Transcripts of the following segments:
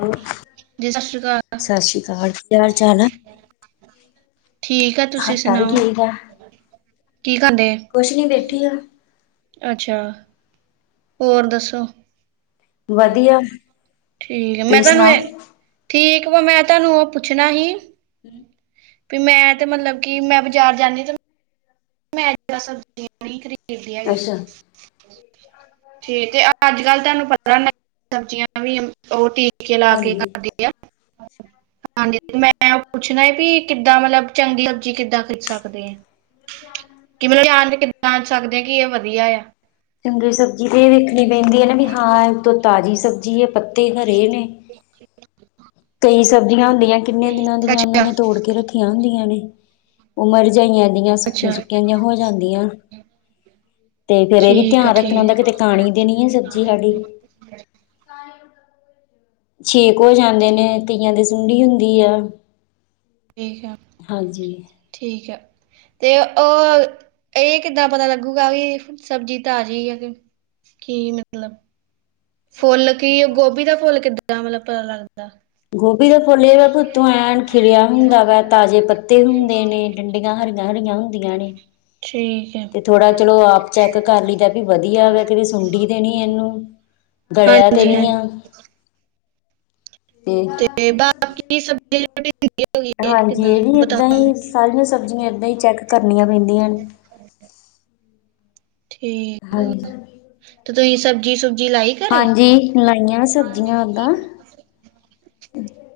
ਹੋਰ ਜੀ ਸਤਿ ਸ੍ਰੀ ਅਕਾਲ ਸਤਿ ਸ਼੍ਰੀ ਅਕਾਲ ਕੀ ਹਾਲ ਚਾਲ ਆ? ਠੀਕ ਆ ਤੁਸੀਂ ਸਾਡਾ ਵੀ ਸੁਣਾਓ ਠੀਕ ਆ ਕੀ ਕਹਦੇ ਕੁਛ ਨਈ ਬੈਠੀਆਂ ਅੱਛਾ ਹੋਰ ਦੱਸੋ ਵਧੀਆ ਠੀਕ ਆ ਮੈਂ ਤੁਸੀਂ ਤੁਹਾਨੂੰ ਸੁਣਾਓ? ਠੀਕ ਵਾ ਮੈਂ ਤੁਹਾਨੂੰ ਉਹ ਪੁੱਛਣਾ ਸੀ। [unintelligible] ਵੀ ਮੈਂ ਤੇ ਮਤਲਬ ਕਿ ਮੈਂ ਬਾਜ਼ਾਰ ਜਾਂਦੀ ਤੇ ਅੱਛਾ। [unintelligible] ਠੀਕ ਤੇ ਅੱਜ ਕੱਲ ਤੁਹਾਨੂੰ ਪਤਾ ਸਬਜ਼ੀਆਂ ਤਾਂ ਵੀ ਉਹ ਟੀਕੇ ਲਾ ਕੇ ਹਾਂਜੀ। ਕਰਦੀ ਆ। ਹਾਂਜੀ ਮੈਂ ਪੁੱਛਣਾ ਹੈ ਵੀ ਕਿੱਦਾਂ ਮਤਲਬ ਚੰਗੀ ਸਬਜ਼ੀ ਕਿੱਦਾਂ ਖਰੀਦ ਸਕਦੇ ਆ। [inaudible] ਕਿ ਮਤਲਬ ਜਾਣ ਸਕਦੇ ਆ ਕਿ ਇਹ ਵਧੀਆ ਏ ਚੰਗੀ ਸਬਜ਼ੀ ਤੇ ਇਹ ਵੇਖਣੀ ਪੈਂਦੀ ਹੈ ਨਾ ਵੀ ਹਾਂ ਇਹ ਤੋਂ ਤਾਜ਼ੀ ਸਬਜ਼ੀ ਹੈ। ਪੱਤੇ ਹਰੇ ਨੇ ਕਈ ਸਬਜ਼ੀਆਂ ਹੁੰਦੀਆਂ ਕਿੰਨੇ ਦਿਨਾਂ ਦੀਆਂ ਉਹਨਾਂ ਅੱਛਾ ਨੇ ਤੋੜ ਕੇ ਰੱਖੀਆਂ ਹੁੰਦੀਆਂ ਨੇ ਉਹ ਮਰਜਾਈਆਂ ਦੀਆਂ ਸੁੱਕੀਆਂ ਅੱਛਾ ਸੁੱਕੀਆਂ ਜਿਆਂ ਹੋ ਜਾਂਦੀਆਂ ਤੇ ਫੇਰ ਇਹ ਵੀ ਠੀਕ ਆ ਧਿਆਨ ਰੱਖਣਾ ਠੀਕ ਹੁੰਦਾ ਆ, ਕਿਤੇ ਕਾਣੀ ਦੇ ਨੀ ਹੈ ਸਬਜ਼ੀ ਸਾਡੀ [inaudible] ਛੇਕ ਹੋ ਜਾਂਦੇ ਨੇ, ਕਈਆਂ ਦੇ ਸੁੰਡੀ ਹੁੰਦੀ ਆ। ਠੀਕ ਆ। ਹਾਂਜੀ। ਠੀਕ ਐ‌। ਤੇ ਉਹ, ਇਹ ਕਿੱਦਾਂ ਪਤਾ ਲੱਗੂਗਾ ਵੀ ਸਬਜ਼ੀ ਤਾਜ਼ੀ ਆ, ਕਿ? ਕੀ ਮਤਲਬ? ਫੁੱਲ ਕੀ, ਗੋਭੀ ਦਾ ਫੁੱਲ ਕਿੱਦਾਂ ਮਤਲਬ ਪਤਾ ਲੱਗਦਾ? ਗੋਭੀ ਦਾ ਫੁੱਲ ਇਹ ਵਾ, ਓਤੋਂ ਐਨ ਖਿਲਿਆ ਹੁੰਦਾ ਵਾ, ਤਾਜ਼ੇ ਪੱਤੇ ਹੁੰਦੇ ਨੇ। ਡੰਡੀਆਂ ਹਰੀਆਂ-ਹਰੀਆਂ ਹੁੰਦੀਆਂ ਨੇ। ਠੀਕ। ਹੈ ਤੇ ਥੋੜਾ ਚਲੋ ਆਪ ਚੈੱਕ ਕਰ ਲਈਦਾ ਵੀ ਵਧੀਆ ਵੈ, ਕਿ ਸੁੰਡੀ ਤੇ ਨੀ ਇਹਨੂੰ। ਗਲਿਆ ਤੇ ਹਾਂਜੀ ਨਹੀ ਹਾਂਜੀ ਆ, ਤੇ ਤੇ, ਬਾਕੀ ਸਭ [unintelligible] ਹਾਂਜੀ ਇਹ ਵੀ ਏਦਾਂ ਬਤਾਉਂ ਹੀ, ਸਾਰੀਆਂ ਸਬਜ਼ੀਆਂ ਏਦਾਂ ਹੀ ਚੈੱਕ ਕਰਨੀਆਂ ਪੈਂਦੀਆਂ ਨੇ। ਠੀਕ ਆ, ਹਾਂਜੀ ਤੇ ਤੁਹੀ ਸਬਜ਼ੀ-ਸੁਬਜੀ ਲਾਈ? ਘਰੇ ਹਾਂਜੀ, ਲਾਈਆਂ ਸਬਜ਼ੀਆਂ ਓਦਾਂ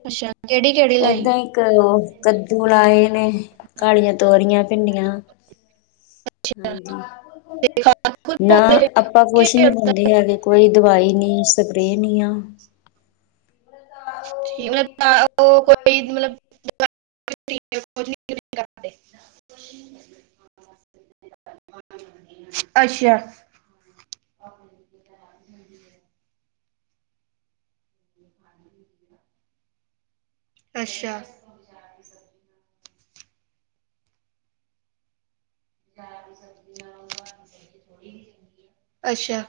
ਅੱਸ਼ਾ ਕਿਹੜੀ-ਕਿਹੜੀ ਲਾਈ? ਕ‌ ਉਹ ਕੱਦੂ ਲਾਏ ਨੇ, ਕਾਲੀਆਂ ਤੋਰੀਆਂ ਭਿੰਡੀਆਂ, ਅੱਛਾ ਹਾਂਜੀ। ਤੇ ਖਾਦ ਖੁਦ ਨਾ ਪਾਉਂਦੇ ਜੇ ਆਪਾਂ ਕਿ ਕੁਛ ਨਈ ਉਦਾਂ? ਪਾਉਂਦੇ ਹੈਗੇ, ਕੋਈ ਦਵਾਈ ਨਈ ਸਪਰੇਅ ਨਈ ਆ। ਠੀਕ ਆ, ਉਹ ਕੋਈ ਮਤਲਬ [unintelligible] [unintelligible] ਅੱਸ਼ਾ। ਅੱਸ਼ਾ। ਅੱਸ਼ਾ